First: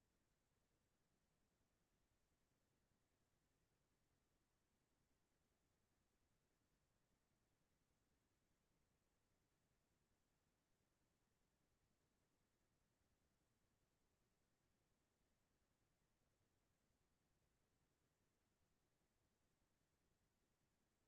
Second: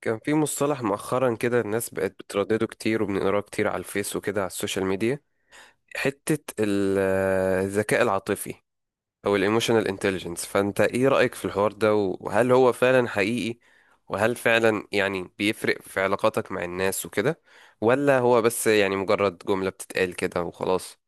كان في مصطلح مؤخرا كده الناس بقت بتردده كتير وبنقراه كتير على الفيس وكده على السوشيال ميديا. حتة ال- الذكاء العاطفي أو الايموشنال انتليجنس، فأنت إيه رأيك في الحوار ده؟ وهل هو فعلا حقيقي؟ وهل فعلا بيفرق في علاقاتك مع الناس وكده، ولا هو بس يعني مجرد جملة بتتقال كده وخلاص؟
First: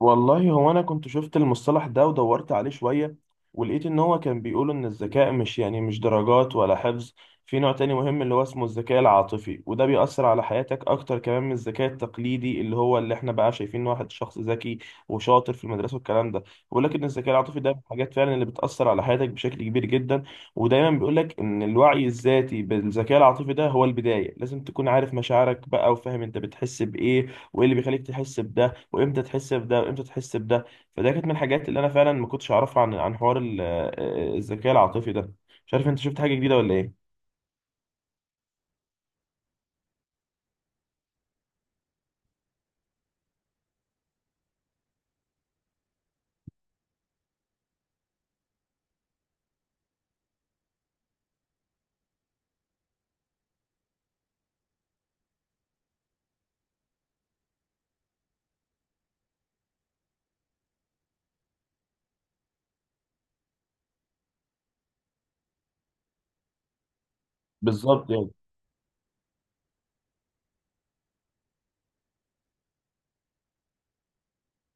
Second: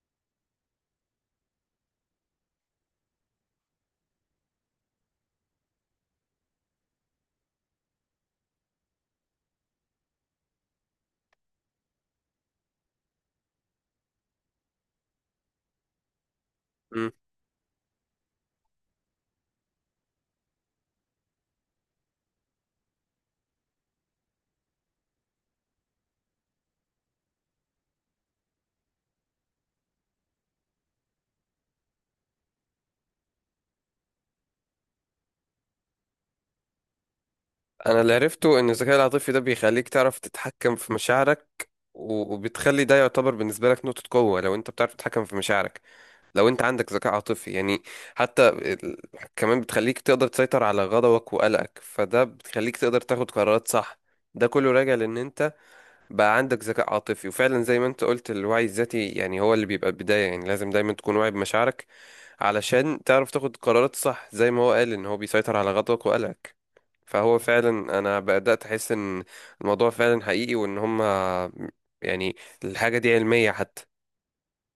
والله هو انا كنت شفت المصطلح ده ودورت عليه شوية، ولقيت ان هو كان بيقول ان الذكاء مش يعني مش درجات ولا حفظ. في نوع تاني مهم اللي هو اسمه الذكاء العاطفي، وده بيأثر على حياتك اكتر كمان من الذكاء التقليدي اللي هو اللي احنا بقى شايفين إن واحد شخص ذكي وشاطر في المدرسة والكلام ده. ولكن مم. الذكاء العاطفي ده من الحاجات فعلا اللي بتأثر على حياتك بشكل كبير جدا. ودايما بيقول لك ان الوعي الذاتي بالذكاء العاطفي ده هو البداية، لازم تكون عارف مشاعرك بقى وفاهم انت بتحس بايه، وايه اللي بيخليك تحس بده، وامتى تحس بده وامتى تحس بده. فده كانت من الحاجات اللي انا فعلا ما كنتش اعرفها عن حوار الذكاء العاطفي ده. مش عارف انت شفت حاجه جديده ولا ايه. أنا اللي عرفته إن الذكاء العاطفي ده بيخليك تعرف تتحكم في مشاعرك، وبتخلي ده يعتبر بالنسبة لك نقطة قوة لو أنت بتعرف تتحكم في مشاعرك، لو انت عندك ذكاء عاطفي يعني. حتى ال- كمان بتخليك تقدر تسيطر على غضبك وقلقك، فده بتخليك تقدر تاخد قرارات صح. ده كله راجع لان انت بقى عندك ذكاء عاطفي، وفعلا زي ما انت قلت الوعي الذاتي يعني هو اللي بيبقى البداية، يعني لازم دايما تكون واعي بمشاعرك علشان تعرف تاخد قرارات صح، زي ما هو قال ان هو بيسيطر على غضبك وقلقك. فهو فعلا بالظبط انا يعني. بدأت احس ان الموضوع فعلا حقيقي، وان هما يعني الحاجة دي علمية حتى.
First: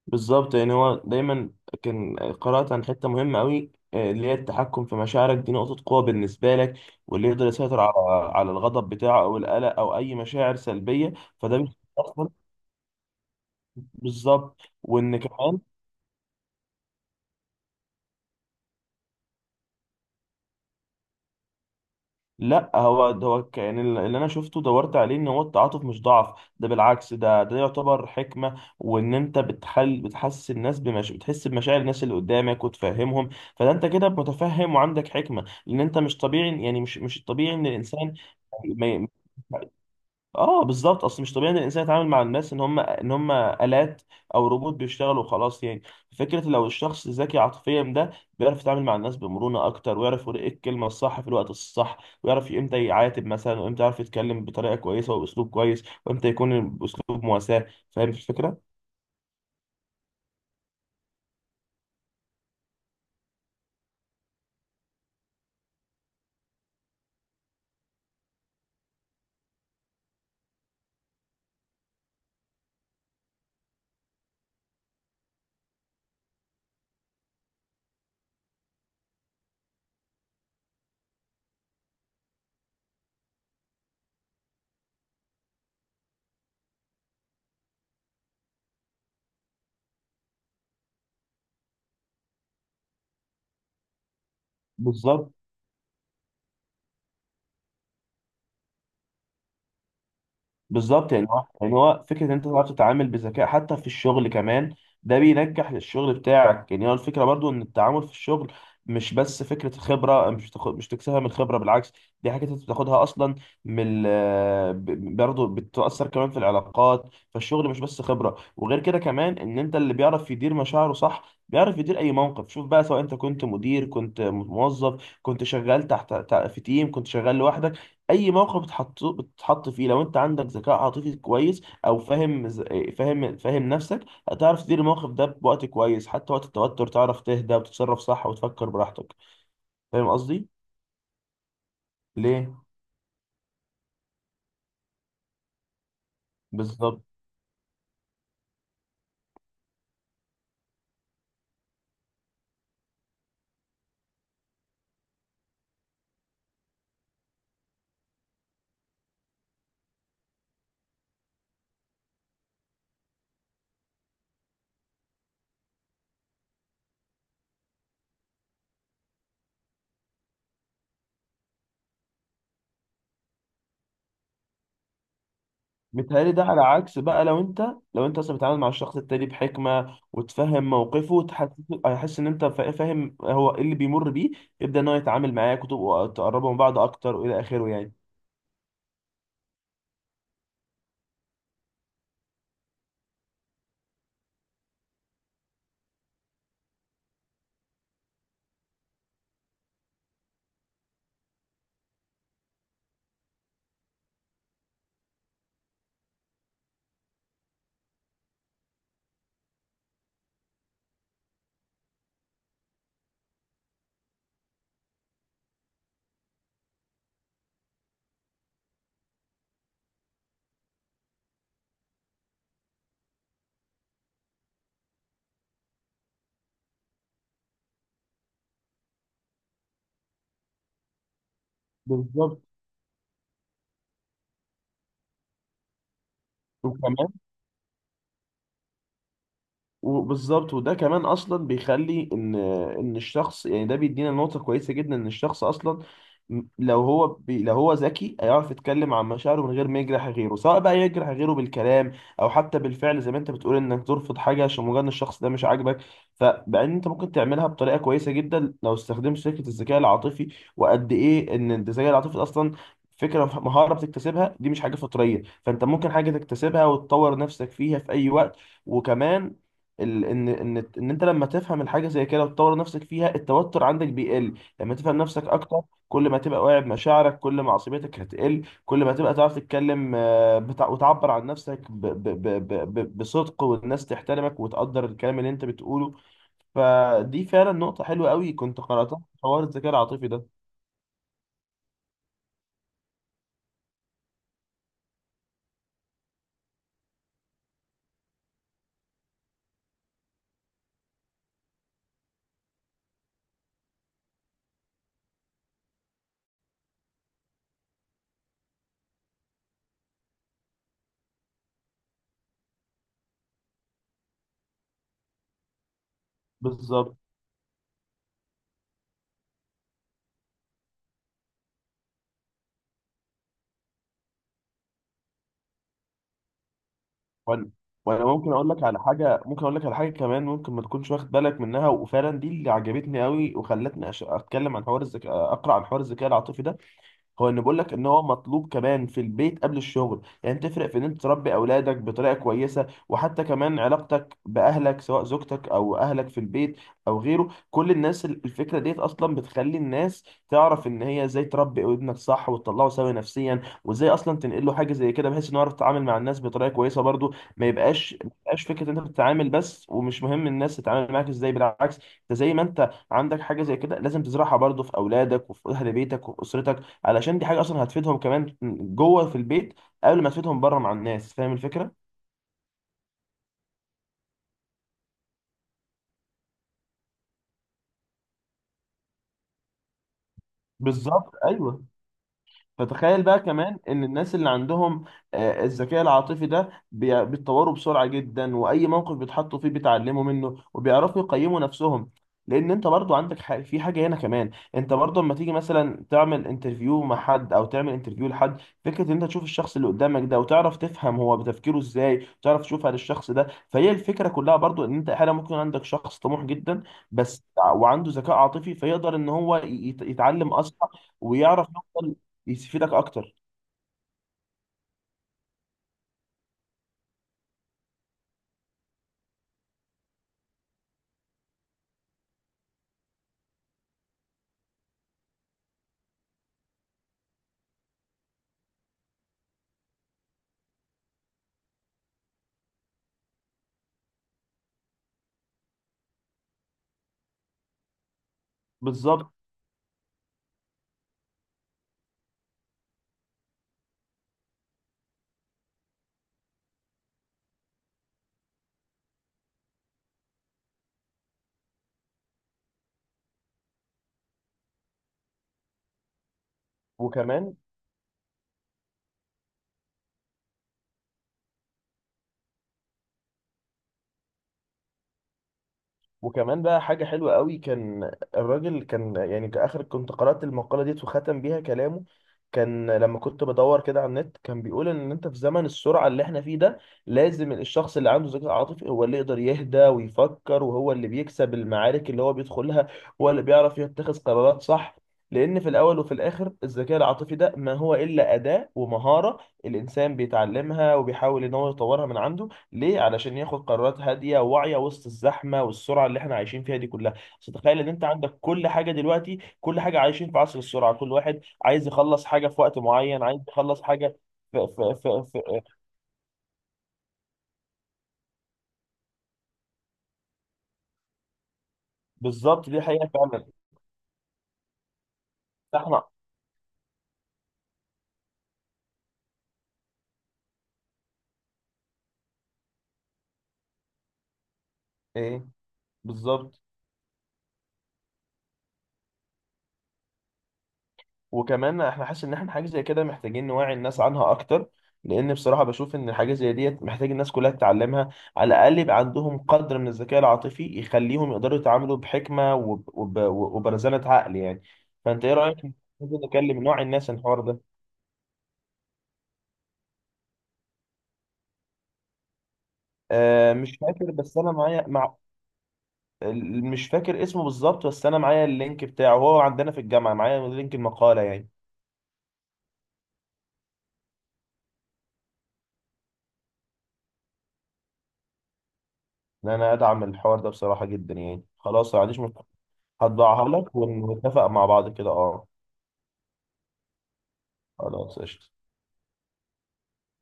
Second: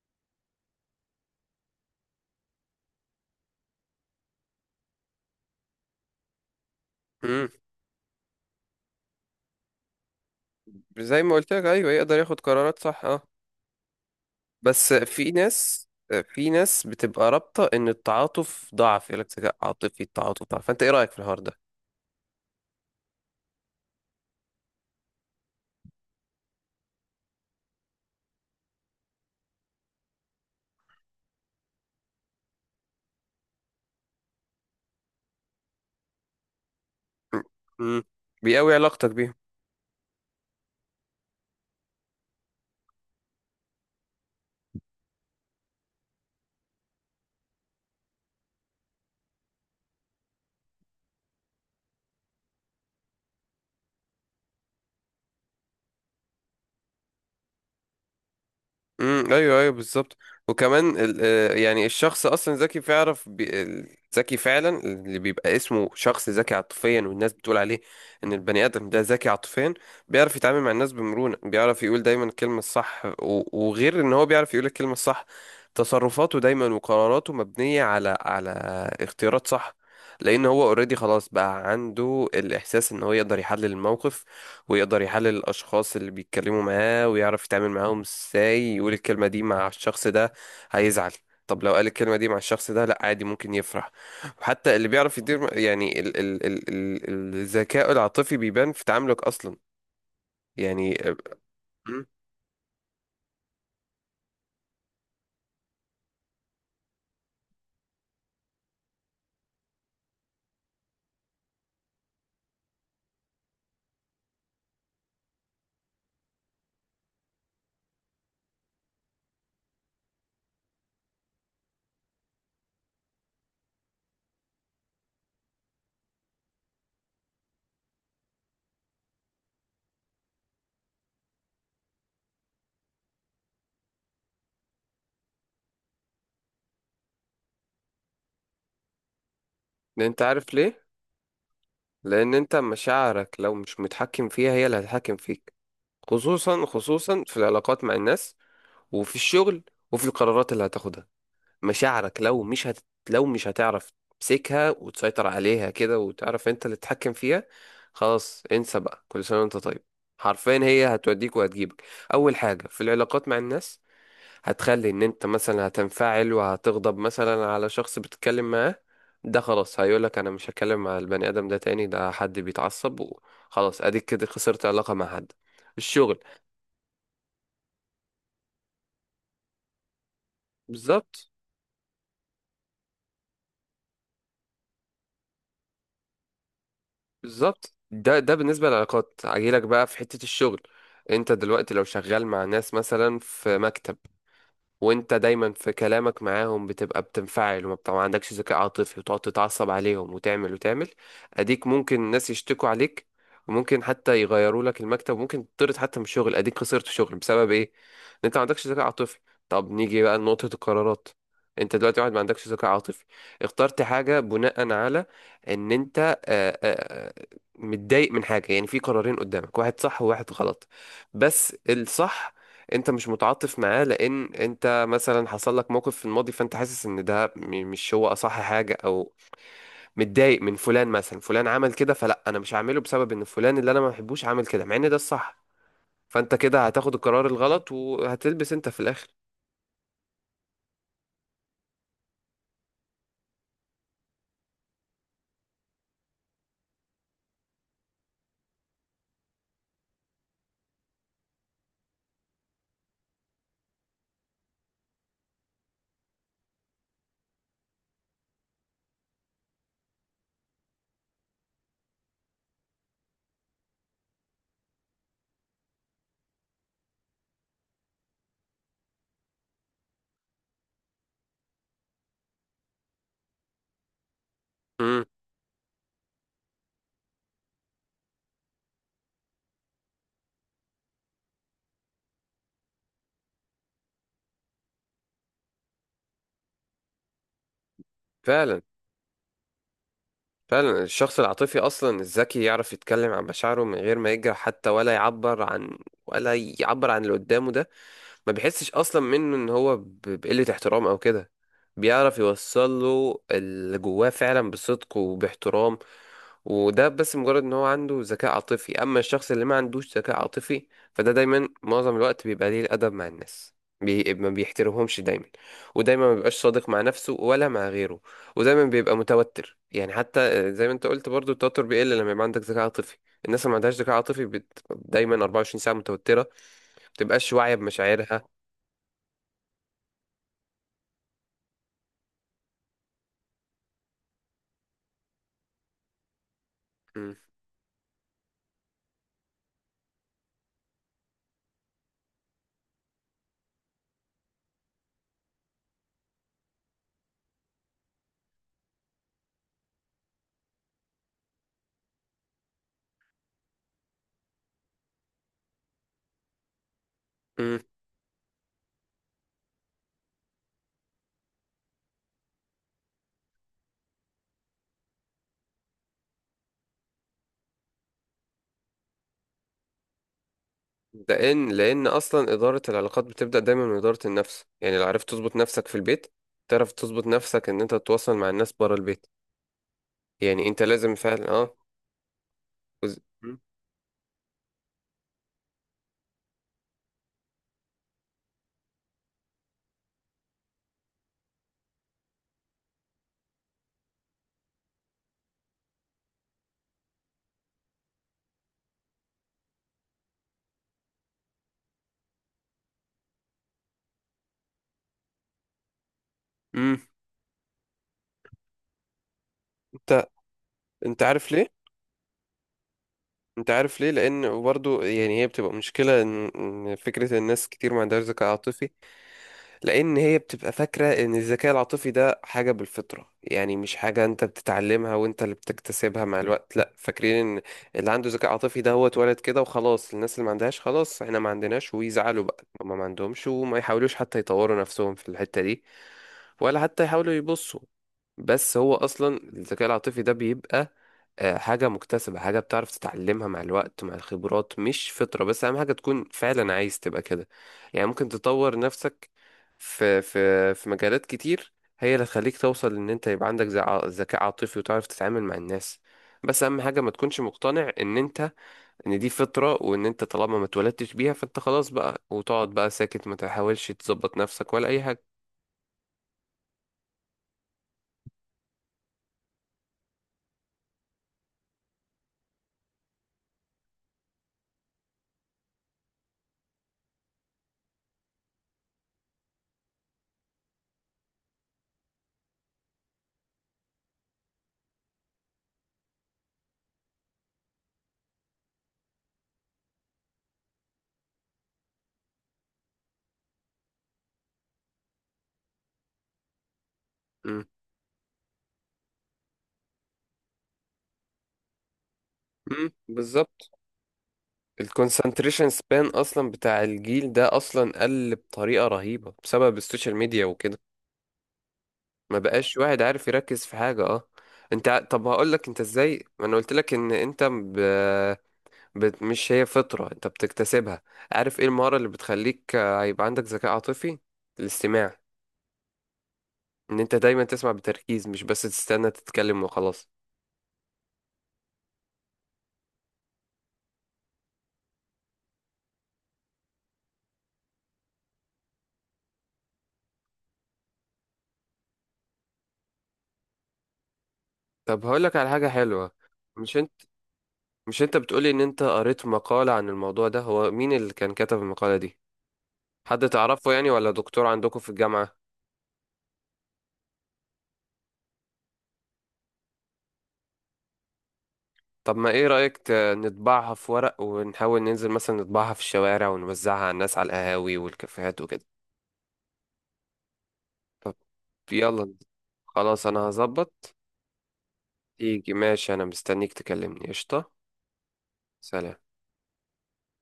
بالظبط يعني هو دايما كان قرات عن حته مهمه قوي، اللي هي التحكم في مشاعرك، دي نقطه قوه بالنسبه لك. واللي يقدر مم. يسيطر على الغضب بتاعه او القلق او اي مشاعر سلبيه، زي ما قلت فده لك، بيخليه ايوه يقدر اصلا. ياخد قرارات صح، اه. بالظبط، بس وان في كمان. ناس، في ناس بتبقى رابطة ان التعاطف ضعف، يقول لك ذكاء عاطفي، التعاطف ضعف، فانت ايه رأيك في الحوار ده؟ لا، هو ده هو يعني اللي انا شفته دورت عليه ان هو التعاطف مش ضعف، ده بالعكس، ده يعتبر حكمه، وان انت بتحل بتحسس الناس بمش... بتحس بمشاعر الناس اللي قدامك وتفهمهم. فده انت كده متفهم وعندك حكمه، لان انت مش طبيعي يعني، مش م- الطبيعي ان م. الانسان... بيقوي ما ي- علاقتك بيهم. اه بالظبط. اصل مش طبيعي ان الانسان يتعامل مع الناس ان هم الات او روبوت بيشتغلوا وخلاص يعني. فكره لو الشخص ذكي عاطفيا ده بيعرف يتعامل مع الناس بمرونه اكتر، ويعرف يقول ايه الكلمه الصح في الوقت الصح، ويعرف امتى يعاتب مثلا، وامتى يعرف يتكلم بطريقه كويسه وباسلوب كويس، وامتى يكون باسلوب مواساه. فاهم الفكره. امم، ايوه ايوه بالظبط. وكمان ال- يعني الشخص اصلا ذكي، ذكي فعلا اللي بيبقى اسمه شخص ذكي عاطفيا، والناس بتقول عليه ان البني ادم ده ذكي عاطفيا. بيعرف يتعامل مع الناس بمرونة، بيعرف يقول دايما الكلمة الصح، وغير ان هو بيعرف يقول الكلمة الصح، تصرفاته دايما وقراراته مبنية على اختيارات صح، لان هو اوريدي خلاص بقى عنده الاحساس ان هو يقدر يحلل الموقف، ويقدر يحلل الأشخاص اللي بيتكلموا معاه، ويعرف يتعامل معاهم ازاي. يقول الكلمة دي مع الشخص ده، هيزعل. طب لو قال الكلمة دي مع الشخص ده، لأ عادي ممكن يفرح. وحتى اللي بيعرف بالظبط. يدير يعني ال ال ال ال الذكاء العاطفي بيبان في تعاملك أصلا. يعني بالظبط يعني هو يعني هو أم، فكره ان انت تعرف تتعامل بذكاء حتى في الشغل كمان. ده بينجح الشغل بتاعك. يعني هو الفكره برضو ان التعامل في الشغل مش بس فكره خبره، مش تاخد مش تكسبها من الخبره، بالعكس، دي حاجه انت بتاخدها اصلا من برضو بتاثر كمان في العلاقات. فالشغل مش بس خبره. وغير كده كمان ان انت اللي بيعرف يدير مشاعره صح بيعرف يدير اي موقف، شوف بقى، سواء انت كنت مدير، كنت موظف، كنت شغال في تيم، كنت شغال لوحدك، اي موقف بتتحط فيه، لو انت عندك ذكاء عاطفي كويس او فاهم فاهم نفسك، هتعرف تدير الموقف ده بوقت كويس. حتى وقت التوتر تعرف تهدى وتتصرف صح وتفكر براحتك. فاهم أنت قصدي. عارف ليه؟ لأن ليه؟ أنت مشاعرك لو مش متحكم فيها، هي اللي هتتحكم فيك. خصوصا بالظبط. خصوصا في العلاقات مع الناس، وفي الشغل، وفي القرارات اللي هتاخدها. مشاعرك لو مش هت... لو مش هتعرف تمسكها وتسيطر عليها كده، وتعرف انت اللي تتحكم فيها، خلاص انسى بقى، كل سنة وانت طيب. حرفيا هي هتوديك وهتجيبك. اول حاجة في العلاقات مع الناس، هتخلي ان انت مثلا هتنفعل وهتغضب مثلا على شخص بتتكلم معاه، ده خلاص هيقولك انا مش هتكلم مع البني ادم ده تاني، ده حد بيتعصب وخلاص، اديك كده خسرت علاقة مع حد. الشغل، متهيألي ده على عكس بقى لو انت، لو انت اصلا بتتعامل مع الشخص التاني بحكمة وتفهم موقفه بالظبط. وتحس، هيحس ان انت فاهم هو ايه اللي بيمر بيه، يبدأ ان هو يتعامل معاك وتبقوا تقربوا من بعض اكتر والى اخره يعني. ده بالنسبة للعلاقات، هجيلك بقى في حتة الشغل. انت دلوقتي لو شغال مع ناس مثلا في مكتب، وانت دايما في كلامك معاهم بتبقى بتنفعل، وما بتبقى ما عندكش ذكاء عاطفي، وتقعد تتعصب عليهم وتعمل وتعمل، اديك ممكن الناس يشتكوا عليك، وممكن حتى يغيروا لك المكتب، وممكن تطرد حتى من الشغل، اديك خسرت شغل بسبب ايه؟ ان انت ما عندكش ذكاء عاطفي. طب نيجي بقى لنقطة القرارات. انت دلوقتي واحد ما عندكش ذكاء عاطفي، اخترت حاجة بناء على ان انت متضايق من حاجة. يعني في قرارين قدامك، واحد صح وواحد غلط، بس الصح انت مش متعاطف معاه لان انت مثلا حصل لك موقف في الماضي، فانت حاسس ان ده مش هو اصح حاجه، او متضايق من فلان، مثلا فلان عمل كده، فلا انا بالظبط. مش هعمله بسبب ان فلان اللي انا ما بحبوش عمل كده، مع ان ده الصح. فانت كده هتاخد وكمان. القرار الغلط، وهتلبس انت في الاخر. وبالظبط. وده كمان اصلا بيخلي ان ان الشخص يعني ده بيدينا نقطة كويسة جدا. ان الشخص اصلا، لو هو ذكي هيعرف يتكلم عن مشاعره من غير ما يجرح غيره، سواء بقى يجرح غيره بالكلام او حتى بالفعل، زي ما انت بتقول انك ترفض حاجة عشان مجرد إن الشخص ده مش عاجبك. فبعدين انت ممكن تعملها بطريقة كويسة جدا لو استخدمت فكرة الذكاء العاطفي. وقد ايه ان الذكاء العاطفي ده اصلا فكرة مهارة بتكتسبها، دي مش حاجة فطرية، فانت ممكن حاجة تكتسبها وتطور نفسك فيها في اي وقت. وكمان ان انت لما تفهم الحاجه زي كده وتطور نفسك فيها، التوتر عندك بيقل. لما تفهم امم. نفسك اكتر، كل ما تبقى واعي بمشاعرك كل ما عصبيتك هتقل، كل ما تبقى تعرف تتكلم، وتعبر عن نفسك ب ب بصدق والناس تحترمك وتقدر الكلام اللي انت بتقوله. فدي فعلا نقطه حلوه قوي كنت فعلا، قراتها في حوار الذكاء العاطفي ده. فعلا الشخص العاطفي اصلا الذكي يعرف يتكلم عن مشاعره من غير ما يجرح حتى، ولا يعبر عن اللي قدامه ده، ما بيحسش اصلا منه ان هو بقلة احترام او كده، بيعرف يوصل له اللي جواه فعلا بصدق وباحترام. وده بس مجرد ان هو عنده ذكاء عاطفي. اما الشخص اللي ما عندوش ذكاء عاطفي، فده دايما معظم الوقت بيبقى ليه الادب مع الناس، ما بيحترمهمش دايما، ودايما ما بيبقاش صادق مع بالظبط. نفسه ولا مع غيره، ودايما بيبقى متوتر. يعني حتى زي ما انت قلت برضو، التوتر بيقل لما يبقى عندك ذكاء عاطفي. الناس اللي ما عندهاش ذكاء عاطفي دايما 24 ساعة متوترة، ما بتبقاش وانا واعية وانا بمشاعرها. ممكن اقول لك على حاجه، ممكن اقول لك على حاجه كمان ممكن ما تكونش واخد بالك منها، وفعلا دي اللي عجبتني قوي وخلتني اتكلم عن حوار الذكاء، اقرا عن حوار الذكاء العاطفي ده. مم. هو ان بقول لك ان هو مطلوب كمان في البيت قبل الشغل. يعني تفرق في ان انت تربي اولادك بطريقه كويسه، وحتى كمان علاقتك باهلك سواء زوجتك او اهلك في البيت او غيره، كل الناس. الفكره ديت اصلا بتخلي الناس تعرف ان هي ازاي تربي ابنك صح وتطلعه سوي نفسيا، وازاي اصلا تنقل له حاجه زي كده بحيث انه يعرف يتعامل مع الناس بطريقه كويسه برضو. ما مم. يبقاش فكره انت بتتعامل بس ومش مهم الناس تتعامل معاك ازاي، بالعكس. انت زي ما انت عندك حاجه زي كده لازم تزرعها برضو في اولادك وفي اهل بيتك وفي اسرتك، علشان دي حاجه اصلا هتفيدهم كمان جوه في البيت قبل ما تفيدهم بره مع الناس. فاهم لأن الفكره. لأن أصلا إدارة العلاقات بتبدأ دايما من إدارة النفس. يعني لو عرفت تظبط نفسك في البيت، تعرف تظبط نفسك إن أنت تتواصل مع الناس بره البيت. يعني أنت لازم بالظبط فعلا أه. ايوه. فتخيل بقى مم. كمان ان الناس اللي عندهم الذكاء العاطفي ده بيتطوروا بسرعه جدا، واي موقف بيتحطوا فيه بيتعلموا منه وبيعرفوا يقيموا نفسهم. لان انت برضو عندك في حاجه هنا كمان، انت برضو لما تيجي مثلا تعمل انترفيو مع حد او تعمل انترفيو لحد، فكره ان انت تشوف الشخص اللي قدامك ده وتعرف تفهم هو بتفكيره ازاي، تعرف تشوف هذا الشخص ده. فهي الفكره كلها برضو ان انت احيانا ممكن عندك شخص طموح جدا مم. بس، وعنده ذكاء عاطفي، فيقدر ان هو أنت يتعلم اسرع أنت عارف ليه؟ ويعرف يفيدك اكتر. أنت عارف ليه؟ لأن برضو يعني هي بتبقى مشكلة، إن فكرة الناس كتير ما عندهاش ذكاء عاطفي، لان هي بتبقى فاكره ان الذكاء العاطفي ده حاجه بالفطره، يعني مش حاجه انت بتتعلمها وانت اللي بتكتسبها مع الوقت. لا، فاكرين ان اللي عنده ذكاء عاطفي ده هو اتولد كده وخلاص، الناس اللي ما عندهاش خلاص احنا ما عندناش، ويزعلوا بقى هما ما عندهمش، وما يحاولوش حتى يطوروا نفسهم في الحته دي، ولا حتى يحاولوا يبصوا. بس هو بالظبط. اصلا الذكاء العاطفي ده بيبقى حاجة مكتسبة، حاجة بتعرف تتعلمها مع الوقت مع الخبرات، مش فطرة. بس أهم حاجة تكون فعلا عايز تبقى كده، يعني ممكن تطور نفسك في مجالات كتير، هي اللي تخليك توصل إن أنت يبقى عندك ذكاء عاطفي وتعرف تتعامل مع الناس. بس أهم حاجة ما تكونش وكمان. مقتنع إن أنت، إن دي فطرة، وإن أنت طالما ما اتولدتش بيها فأنت خلاص بقى، وتقعد بقى ساكت، ما تحاولش تظبط نفسك ولا أي حاجة. وكمان بقى حاجه حلوه قوي كان الراجل كان يعني كاخر كنت قرات المقاله ديت وختم بيها كلامه. كان لما كنت بدور كده على النت كان بيقول ان انت في زمن السرعه اللي احنا فيه ده، لازم الشخص اللي عنده ذكاء عاطفي هو اللي يقدر يهدى ويفكر، وهو اللي بيكسب المعارك اللي هو بيدخلها، هو اللي بيعرف يتخذ قرارات صح. لان في الاول وفي الاخر الذكاء العاطفي ده ما هو الا اداه ومهاره الانسان بيتعلمها وبيحاول ان هو يطورها من عنده. ليه؟ علشان ياخد قرارات هادية واعية وسط الزحمة والسرعة اللي احنا عايشين فيها دي كلها. بس م- تخيل ان انت عندك كل حاجة دلوقتي، كل حاجة عايشين في عصر السرعة، كل واحد عايز يخلص حاجة في وقت م- معين، عايز بالظبط. يخلص حاجة في الكونسنتريشن سبان اصلا بتاع الجيل ده اصلا قل بطريقه رهيبه بسبب السوشيال ميديا وكده، ما بالظبط، بقاش دي واحد حقيقة عارف فعلا. يركز في حاجه، اه. طب هقول لك انت احنا ازاي. ما انا قلت لك ان انت مش هي فطره، انت بتكتسبها. عارف ايه المهاره اللي بتخليك هيبقى عندك ذكاء عاطفي؟ الاستماع. ايه؟ بالظبط. ان انت دايما تسمع بتركيز، مش بس تستنى تتكلم وخلاص. وكمان احنا حاسس ان احنا حاجه زي كده محتاجين نوعي الناس عنها اكتر، لان بصراحه بشوف ان الحاجه زي ديت محتاج الناس كلها تتعلمها، على الاقل يبقى عندهم قدر من الذكاء العاطفي يخليهم يقدروا يتعاملوا بحكمه وبرزانه عقل يعني. طب هقول فانت ايه لك على رايك، حاجه حلوه. ممكن نكلم مش نوع انت الناس عن الحوار ده؟ مش انت بتقولي ان انت قريت مقاله عن الموضوع ده، هو مين اللي كان كتب المقاله دي؟ حد آه، تعرفه مش يعني، فاكر، ولا بس دكتور انا عندكم معايا في مع الجامعة؟ مش فاكر اسمه بالظبط، بس انا معايا اللينك بتاعه، هو عندنا في الجامعه معايا لينك المقاله يعني. طب ما ايه رأيك نطبعها في ورق، ونحاول ننزل مثلا نطبعها في الشوارع، ونوزعها على الناس على القهاوي والكافيهات وكده؟ ان انا ادعم الحوار ده بصراحه طب، جدا يعني. خلاص، ما يلا، عنديش مشكله. خلاص انا هطبعها لك هظبط. ونتفق مع بعض كده اه. تيجي ماشي، انا مستنيك تكلمني، قشطة. خلاص، قشطة. سلام.